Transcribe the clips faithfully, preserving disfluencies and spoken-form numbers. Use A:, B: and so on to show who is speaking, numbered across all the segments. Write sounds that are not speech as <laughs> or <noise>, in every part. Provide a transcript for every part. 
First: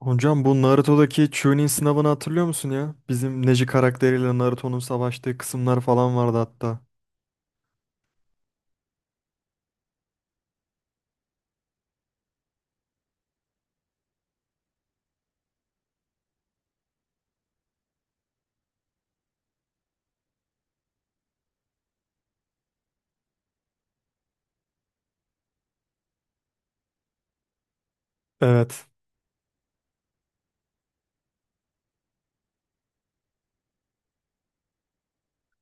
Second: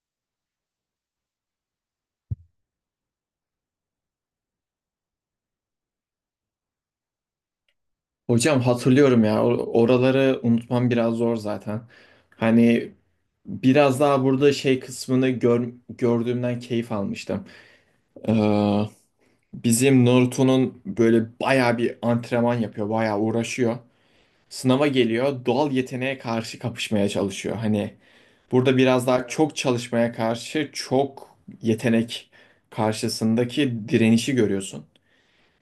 A: Hocam bu Naruto'daki Chunin sınavını hatırlıyor musun ya? Bizim Neji karakteriyle Naruto'nun savaştığı kısımlar falan vardı hatta.
B: Hocam hatırlıyorum ya or- oraları unutmam biraz zor zaten. Hani biraz daha burada şey kısmını gör- gördüğümden keyif almıştım. Ee, bizim Naruto'nun böyle bayağı bir antrenman yapıyor, bayağı uğraşıyor. Sınava geliyor, doğal yeteneğe karşı kapışmaya çalışıyor. Hani burada
A: Evet.
B: biraz daha çok çalışmaya karşı çok yetenek karşısındaki direnişi görüyorsun.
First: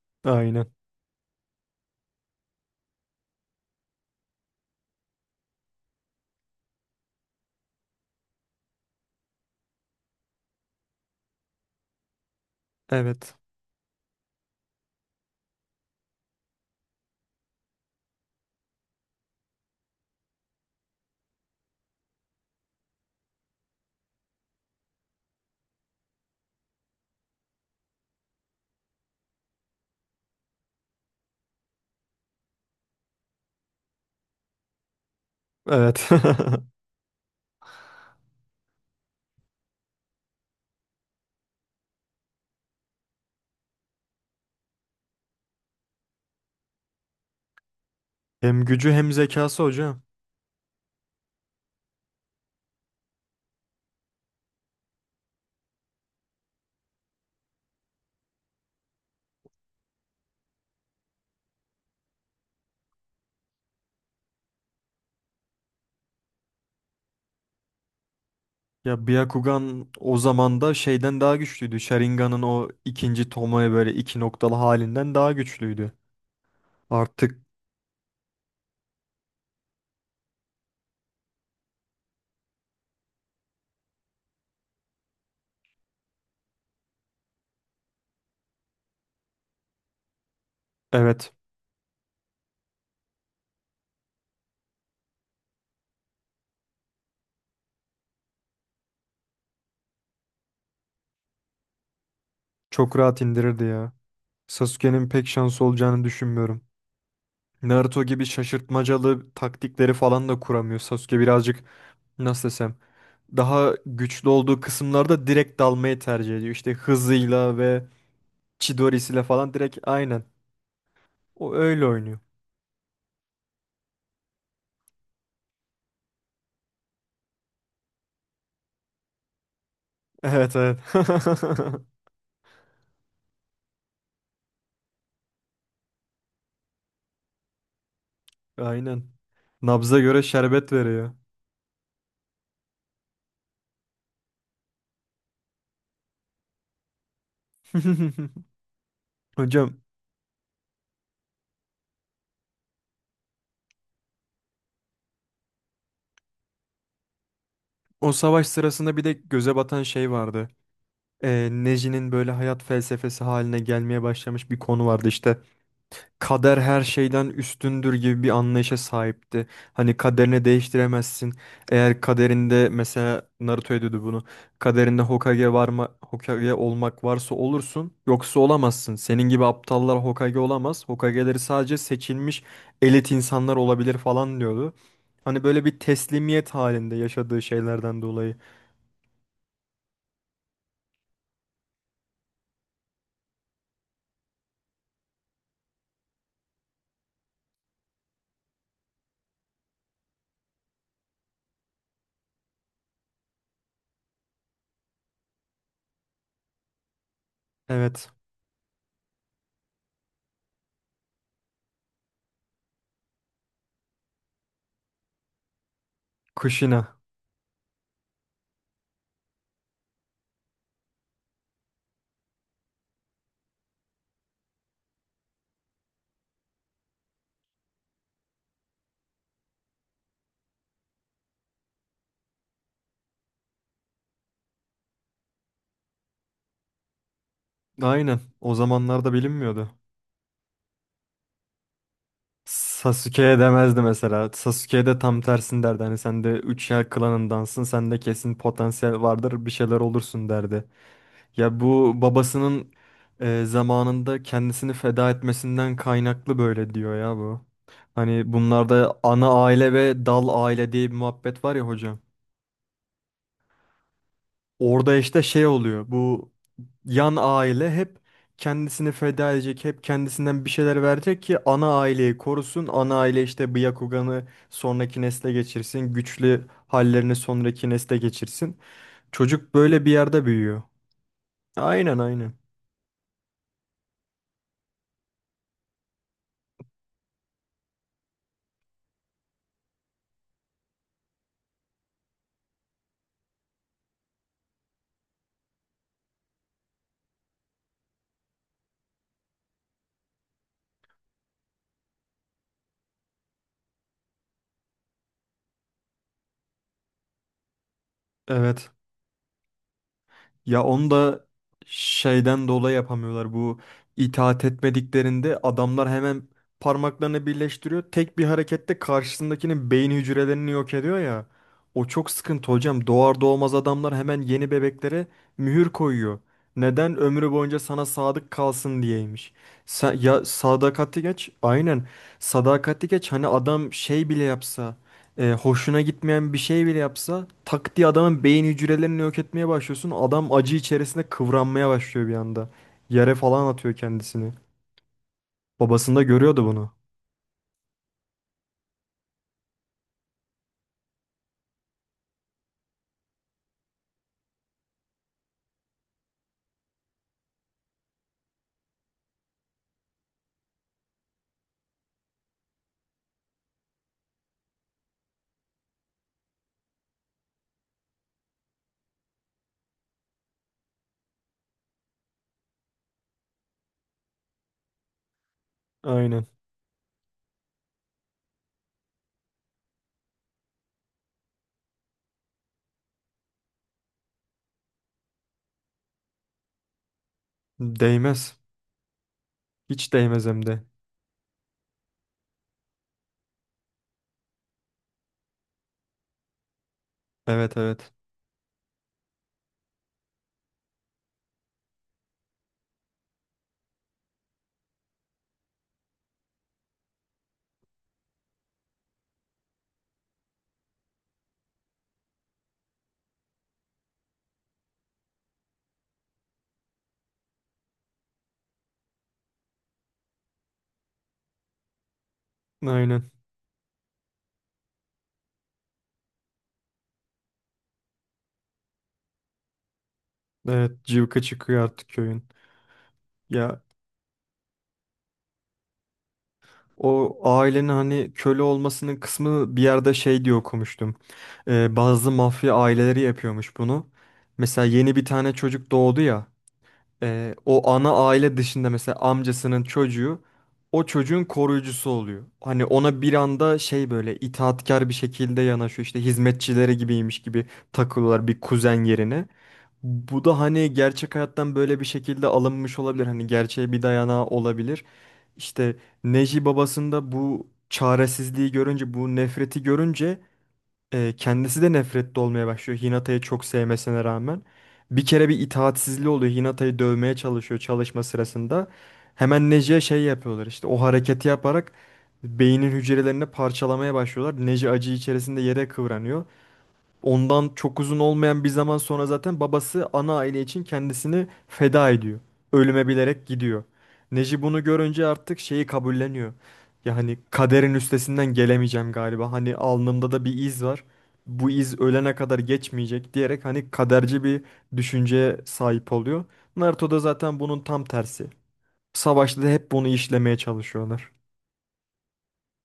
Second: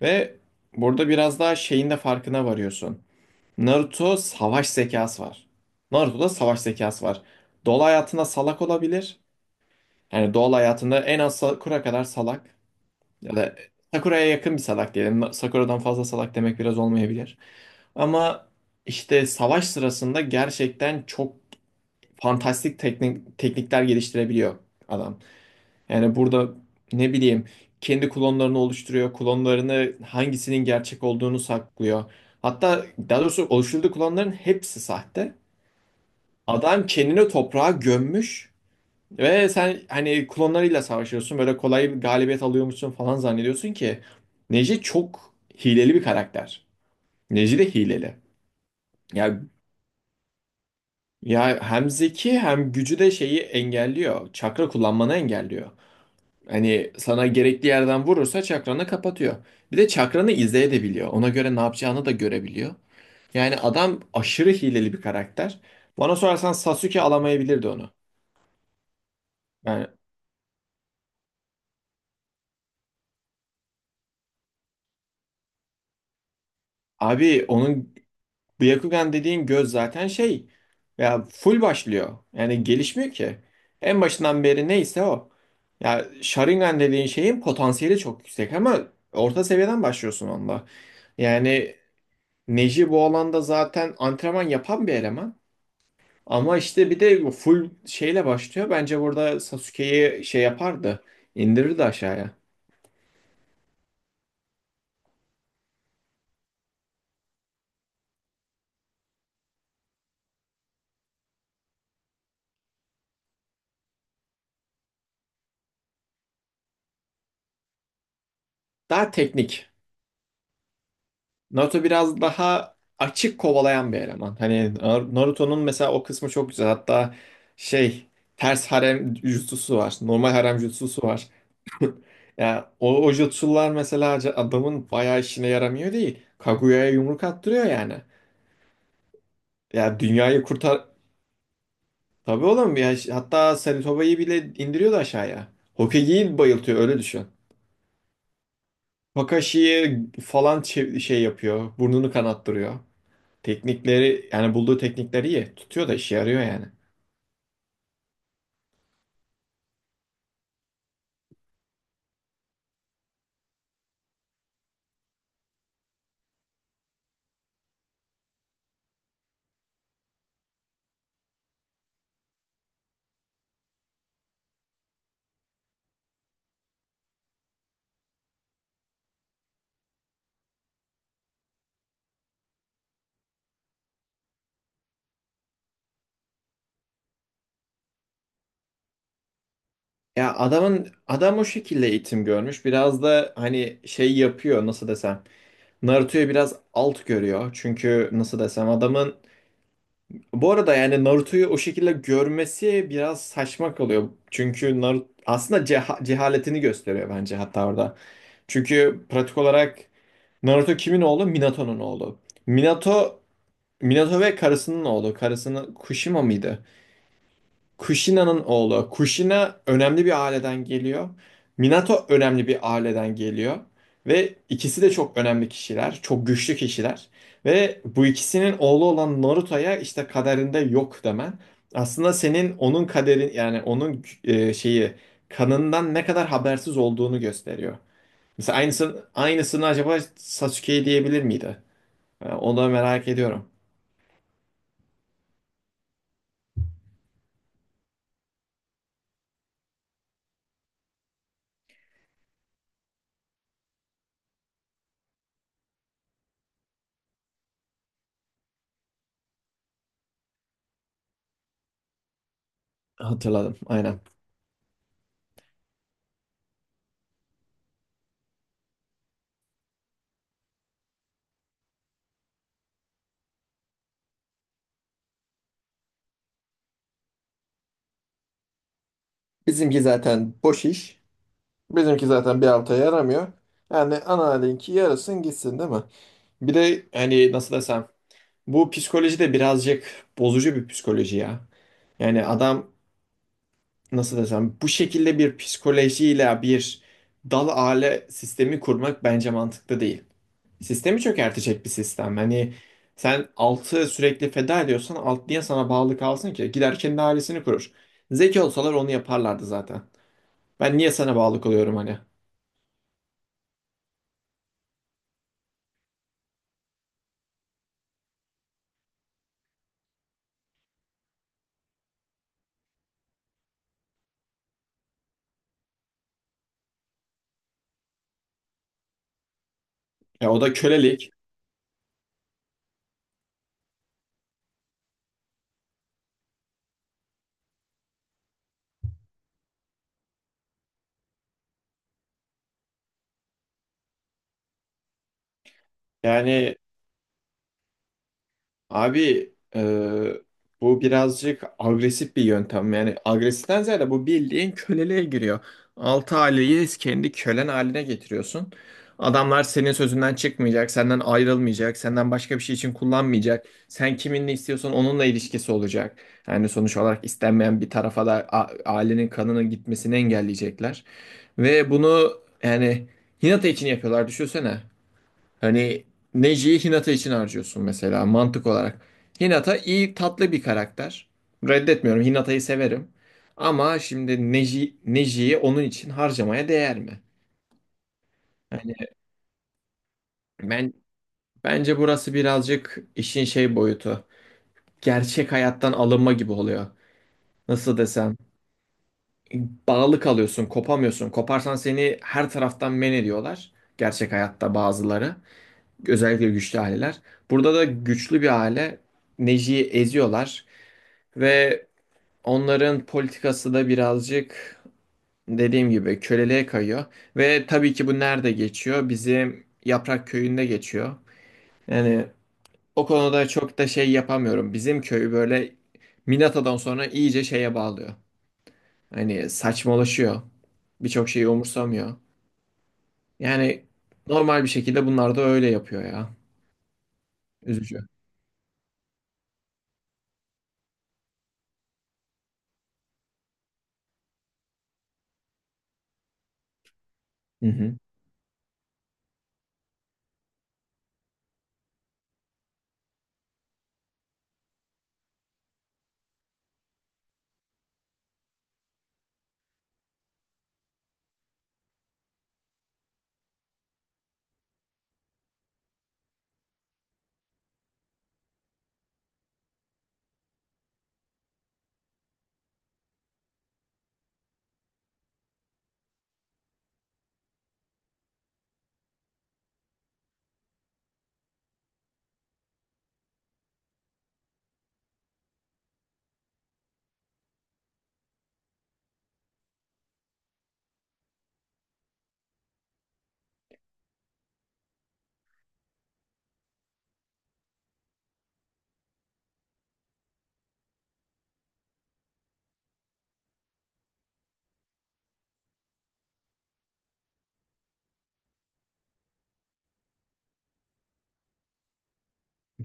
B: Ve
A: Aynen.
B: burada biraz daha şeyin de farkına varıyorsun. Naruto savaş zekası var. Naruto'da savaş zekası var. Doğal hayatında salak olabilir. Yani doğal hayatında en az Sakura kadar salak.
A: Evet.
B: Ya da Sakura'ya yakın bir salak diyelim. Sakura'dan fazla salak demek biraz olmayabilir. Ama işte savaş sırasında gerçekten çok fantastik teknik, teknikler geliştirebiliyor adam. Yani burada ne bileyim kendi klonlarını oluşturuyor. Klonlarını hangisinin gerçek olduğunu saklıyor. Hatta daha doğrusu oluşturduğu klonların hepsi sahte.
A: Evet.
B: Adam kendini toprağa gömmüş ve sen hani klonlarıyla savaşıyorsun. Böyle kolay bir galibiyet alıyormuşsun falan zannediyorsun ki Neji çok hileli bir karakter. Neji de hileli.
A: <laughs> Hem gücü hem
B: Ya
A: zekası hocam.
B: ya hem zeki hem gücü de şeyi engelliyor. Çakra kullanmanı engelliyor. Hani sana gerekli yerden vurursa çakranı kapatıyor. Bir de çakranı izleyebiliyor. Ona göre ne yapacağını da görebiliyor. Yani adam aşırı hileli bir karakter. Bana sorarsan Sasuke alamayabilirdi onu.
A: Ya
B: Yani
A: Byakugan o zaman da şeyden daha güçlüydü. Sharingan'ın o ikinci tomoya böyle iki noktalı halinden daha güçlüydü. Artık
B: abi onun Byakugan dediğin göz zaten şey ya full başlıyor. Yani gelişmiyor ki. En başından beri neyse o. Ya Sharingan dediğin şeyin potansiyeli çok yüksek ama orta seviyeden başlıyorsun onda.
A: evet,
B: Yani Neji bu alanda zaten antrenman yapan bir eleman. Ama işte bir de full şeyle başlıyor. Bence burada Sasuke'yi şey yapardı. İndirirdi aşağıya.
A: çok rahat indirirdi ya. Sasuke'nin pek şansı olacağını düşünmüyorum. Naruto gibi şaşırtmacalı taktikleri falan da kuramıyor. Sasuke birazcık, nasıl desem, daha güçlü olduğu kısımlarda direkt dalmayı tercih ediyor. İşte hızıyla ve
B: Daha
A: Chidori'siyle falan
B: teknik.
A: direkt aynen. O öyle
B: Naruto
A: oynuyor.
B: biraz daha açık kovalayan bir eleman. Hani Nar- Naruto'nun mesela o kısmı çok güzel. Hatta şey ters harem jutsusu var. Normal
A: Evet,
B: harem
A: evet.
B: jutsusu var.
A: <laughs>
B: <laughs> Yani o, o jutsular mesela ca- adamın bayağı işine yaramıyor değil. Kaguya'ya yumruk attırıyor yani.
A: Aynen. Nabza
B: Ya
A: göre
B: dünyayı
A: şerbet
B: kurtar...
A: veriyor.
B: Tabii oğlum ya ş- hatta Sarutoba'yı bile indiriyordu aşağıya. Hokage'yi bayıltıyor öyle düşün.
A: <laughs> Hocam,
B: Kakashi'yi falan çev- şey yapıyor. Burnunu kanattırıyor. Teknikleri yani bulduğu teknikleri iyi. Tutuyor da işe yarıyor yani.
A: o savaş sırasında bir de göze batan şey vardı. e, Neji'nin böyle hayat felsefesi haline gelmeye başlamış bir konu vardı işte. Kader her şeyden üstündür gibi bir anlayışa sahipti. Hani kaderini değiştiremezsin. Eğer kaderinde, mesela, Naruto ediyordu bunu. Kaderinde Hokage varma Hokage olmak varsa olursun, yoksa olamazsın. Senin gibi aptallar Hokage olamaz. Hokage'leri sadece seçilmiş elit insanlar olabilir falan diyordu. Hani böyle bir teslimiyet halinde yaşadığı şeylerden dolayı.
B: Ya adamın adam o şekilde eğitim görmüş. Biraz da hani şey yapıyor nasıl desem. Naruto'yu biraz alt görüyor. Çünkü nasıl desem adamın bu arada yani Naruto'yu o şekilde görmesi biraz saçma kalıyor. Çünkü Naruto aslında ceha- cehaletini gösteriyor bence hatta orada.
A: Evet,
B: Çünkü pratik olarak Naruto kimin oğlu? Minato'nun oğlu. Minato Minato ve karısının oğlu. Karısının Kushima mıydı?
A: Kushina.
B: Kushina'nın oğlu. Kushina önemli bir aileden geliyor. Minato önemli bir aileden geliyor. Ve ikisi de çok önemli kişiler, çok güçlü kişiler. Ve bu ikisinin oğlu olan Naruto'ya işte kaderinde yok demen. Aslında senin onun kaderin yani onun e, şeyi kanından ne kadar habersiz olduğunu gösteriyor.
A: Aynen. O
B: Mesela aynısını,
A: zamanlarda
B: aynısını
A: bilinmiyordu.
B: acaba Sasuke'ye diyebilir miydi? E, Onu da merak
A: Sasuke'ye
B: ediyorum.
A: demezdi mesela. Sasuke'ye de tam tersini derdi. Hani sen de üç yer klanındansın. Sen de kesin potansiyel vardır. Bir şeyler olursun derdi. Ya, bu babasının e, zamanında kendisini feda etmesinden kaynaklı böyle diyor ya bu. Hani bunlarda ana aile ve dal aile diye bir muhabbet var ya hocam.
B: Hatırladım aynen.
A: Orada işte şey oluyor. Bu yan aile hep kendisini feda edecek, hep kendisinden bir şeyler verecek ki ana aileyi korusun. Ana aile işte bu Yakugan'ı sonraki nesle geçirsin, güçlü hallerini sonraki nesle geçirsin. Çocuk
B: Bizimki
A: böyle bir yerde
B: zaten
A: büyüyor.
B: boş iş.
A: Aynen
B: Bizimki
A: aynen.
B: zaten bir alta yaramıyor. Yani ana linki yarasın gitsin değil mi? Bir de hani nasıl desem bu psikoloji de birazcık bozucu bir psikoloji ya. Yani adam nasıl desem bu şekilde bir psikolojiyle bir dal aile sistemi kurmak bence mantıklı değil. Sistemi çökertecek bir sistem. Hani sen altı sürekli feda ediyorsan alt niye sana bağlı kalsın ki? Gider kendi ailesini kurur. Zeki
A: Evet.
B: olsalar onu yaparlardı zaten.
A: Ya,
B: Ben
A: onu
B: niye sana
A: da
B: bağlı kalıyorum hani?
A: şeyden dolayı yapamıyorlar. Bu itaat etmediklerinde adamlar hemen parmaklarını birleştiriyor. Tek bir harekette karşısındakinin beyin hücrelerini yok ediyor ya. O çok sıkıntı hocam. Doğar doğmaz adamlar hemen yeni bebeklere mühür koyuyor. Neden? Ömrü boyunca sana sadık kalsın diyeymiş. Sa- ya,
B: Ya o da
A: sadakati
B: kölelik.
A: geç. Aynen. Sadakati geç. Hani adam şey bile yapsa, e, hoşuna gitmeyen bir şey bile yapsa, tak diye adamın beyin hücrelerini yok etmeye başlıyorsun. Adam acı içerisinde kıvranmaya başlıyor bir anda. Yere falan atıyor kendisini. Babasında görüyordu
B: Yani
A: bunu.
B: abi e, bu birazcık agresif bir yöntem. Yani agresiften ziyade bu bildiğin köleliğe giriyor. Altı aileyi kendi kölen haline getiriyorsun. Adamlar senin sözünden çıkmayacak, senden ayrılmayacak, senden başka bir şey için kullanmayacak. Sen kiminle istiyorsan onunla ilişkisi olacak. Yani sonuç olarak istenmeyen bir tarafa da a- ailenin kanının gitmesini engelleyecekler. Ve bunu yani Hinata için yapıyorlar düşünsene. Hani
A: Aynen.
B: Neji'yi Hinata için harcıyorsun mesela mantık olarak. Hinata iyi tatlı bir karakter. Reddetmiyorum. Hinata'yı severim. Ama şimdi Neji, Neji'yi onun için harcamaya değer mi?
A: Değmez.
B: Yani
A: Hiç değmez hem de.
B: ben bence burası birazcık işin şey boyutu. Gerçek hayattan alınma gibi oluyor.
A: Evet,
B: Nasıl
A: evet.
B: desem? Bağlı kalıyorsun, kopamıyorsun. Koparsan seni her taraftan men ediyorlar. Gerçek hayatta bazıları. Özellikle güçlü aileler. Burada da güçlü bir aile Neji'yi eziyorlar. Ve onların politikası da birazcık dediğim gibi köleliğe kayıyor. Ve tabii ki bu nerede geçiyor? Bizim Yaprak Köyü'nde geçiyor. Yani o
A: Aynen.
B: konuda çok da şey yapamıyorum. Bizim köy böyle Minata'dan sonra iyice şeye bağlıyor. Hani saçmalaşıyor.
A: Evet,
B: Birçok
A: cıvka
B: şeyi
A: çıkıyor artık
B: umursamıyor.
A: köyün. Ya,
B: Yani normal bir şekilde bunlar da öyle yapıyor ya.
A: o ailenin
B: Üzücü.
A: hani köle olmasının kısmı bir yerde şey diye okumuştum. E, bazı mafya aileleri yapıyormuş bunu. Mesela yeni bir tane çocuk doğdu ya. E,
B: Hı
A: o
B: hı.
A: ana aile dışında, mesela, amcasının çocuğu o çocuğun koruyucusu oluyor. Hani ona bir anda şey, böyle itaatkar bir şekilde yanaşıyor, işte hizmetçileri gibiymiş gibi takılıyorlar bir kuzen yerine. Bu da hani gerçek hayattan böyle bir şekilde alınmış olabilir. Hani gerçeğe bir dayanağı olabilir. İşte Neji babasında bu çaresizliği görünce, bu nefreti görünce, e, kendisi de nefretli olmaya başlıyor Hinata'yı çok sevmesine rağmen. Bir kere bir itaatsizliği oluyor. Hinata'yı dövmeye çalışıyor çalışma sırasında. Hemen Neji'ye şey yapıyorlar, işte o hareketi yaparak beynin hücrelerini parçalamaya başlıyorlar. Neji acı içerisinde yere kıvranıyor. Ondan çok uzun olmayan bir zaman sonra zaten babası ana aile için kendisini feda ediyor. Ölüme bilerek gidiyor. Neji bunu görünce artık şeyi kabulleniyor. Yani kaderin üstesinden gelemeyeceğim galiba. Hani alnımda da bir iz var. Bu iz ölene kadar geçmeyecek diyerek hani kaderci bir düşünceye sahip oluyor. Naruto da zaten bunun tam tersi. Savaşta da hep bunu işlemeye çalışıyorlar.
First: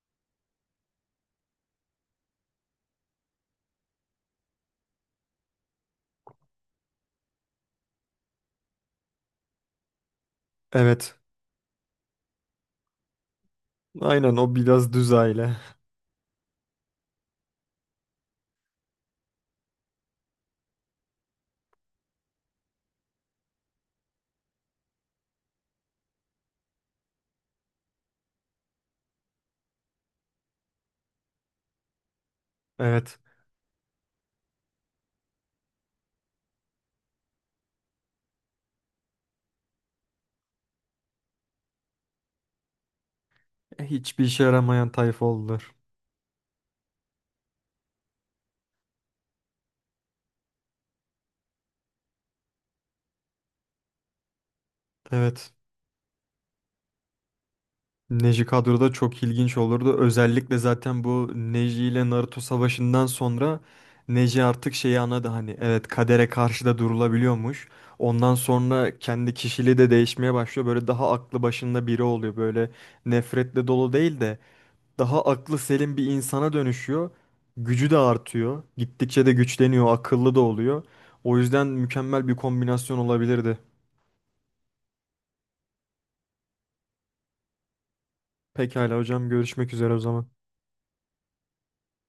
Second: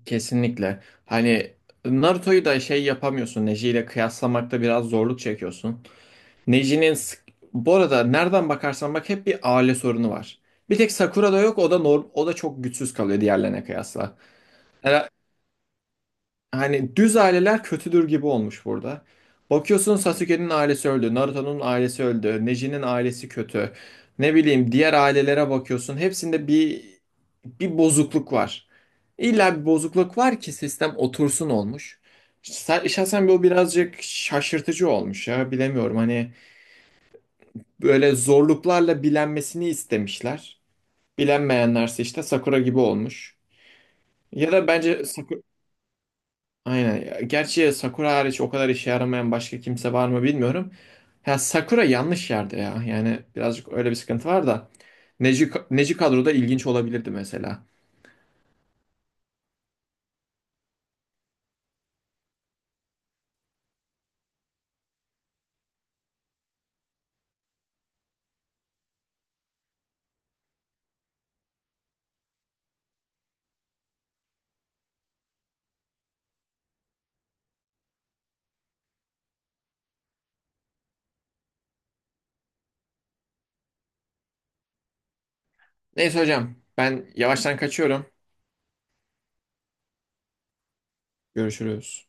B: Kesinlikle. Hani Naruto'yu da şey yapamıyorsun. Neji ile kıyaslamakta biraz zorluk çekiyorsun. Neji'nin sık- bu arada nereden bakarsan bak hep bir aile sorunu var. Bir tek
A: Evet.
B: Sakura'da yok o da norm o da çok güçsüz kalıyor diğerlerine kıyasla.
A: Aynen, o biraz
B: Yani,
A: düz aile. <laughs>
B: hani düz aileler kötüdür gibi olmuş burada. Bakıyorsun Sasuke'nin ailesi öldü, Naruto'nun ailesi öldü, Neji'nin ailesi kötü. Ne bileyim diğer ailelere bakıyorsun hepsinde bir bir bozukluk var. İlla bir bozukluk var ki sistem otursun olmuş. Sa-
A: Evet.
B: Şahsen bu birazcık şaşırtıcı olmuş ya bilemiyorum hani böyle zorluklarla bilenmesini istemişler. Bilenmeyenlerse işte Sakura gibi olmuş.
A: Hiçbir işe
B: Ya da
A: yaramayan
B: bence
A: tayfa
B: Sakura...
A: oldular.
B: Aynen. Gerçi Sakura hariç o kadar işe yaramayan başka kimse var mı bilmiyorum. Ya Sakura yanlış yerde ya. Yani birazcık öyle bir sıkıntı var da. Neji,
A: Evet.
B: Neji kadroda ilginç olabilirdi mesela.
A: Neji kadroda çok ilginç olurdu. Özellikle zaten bu Neji ile Naruto savaşından sonra Neji artık şeyi anladı, hani evet, kadere karşı da durulabiliyormuş. Ondan sonra kendi kişiliği de değişmeye başlıyor. Böyle daha aklı başında biri oluyor. Böyle nefretle dolu değil de daha aklı selim bir insana dönüşüyor. Gücü de artıyor. Gittikçe de güçleniyor, akıllı da oluyor. O yüzden mükemmel bir kombinasyon olabilirdi.
B: Neyse hocam ben yavaştan kaçıyorum.
A: Pekala hocam, görüşmek üzere o zaman.
B: Görüşürüz.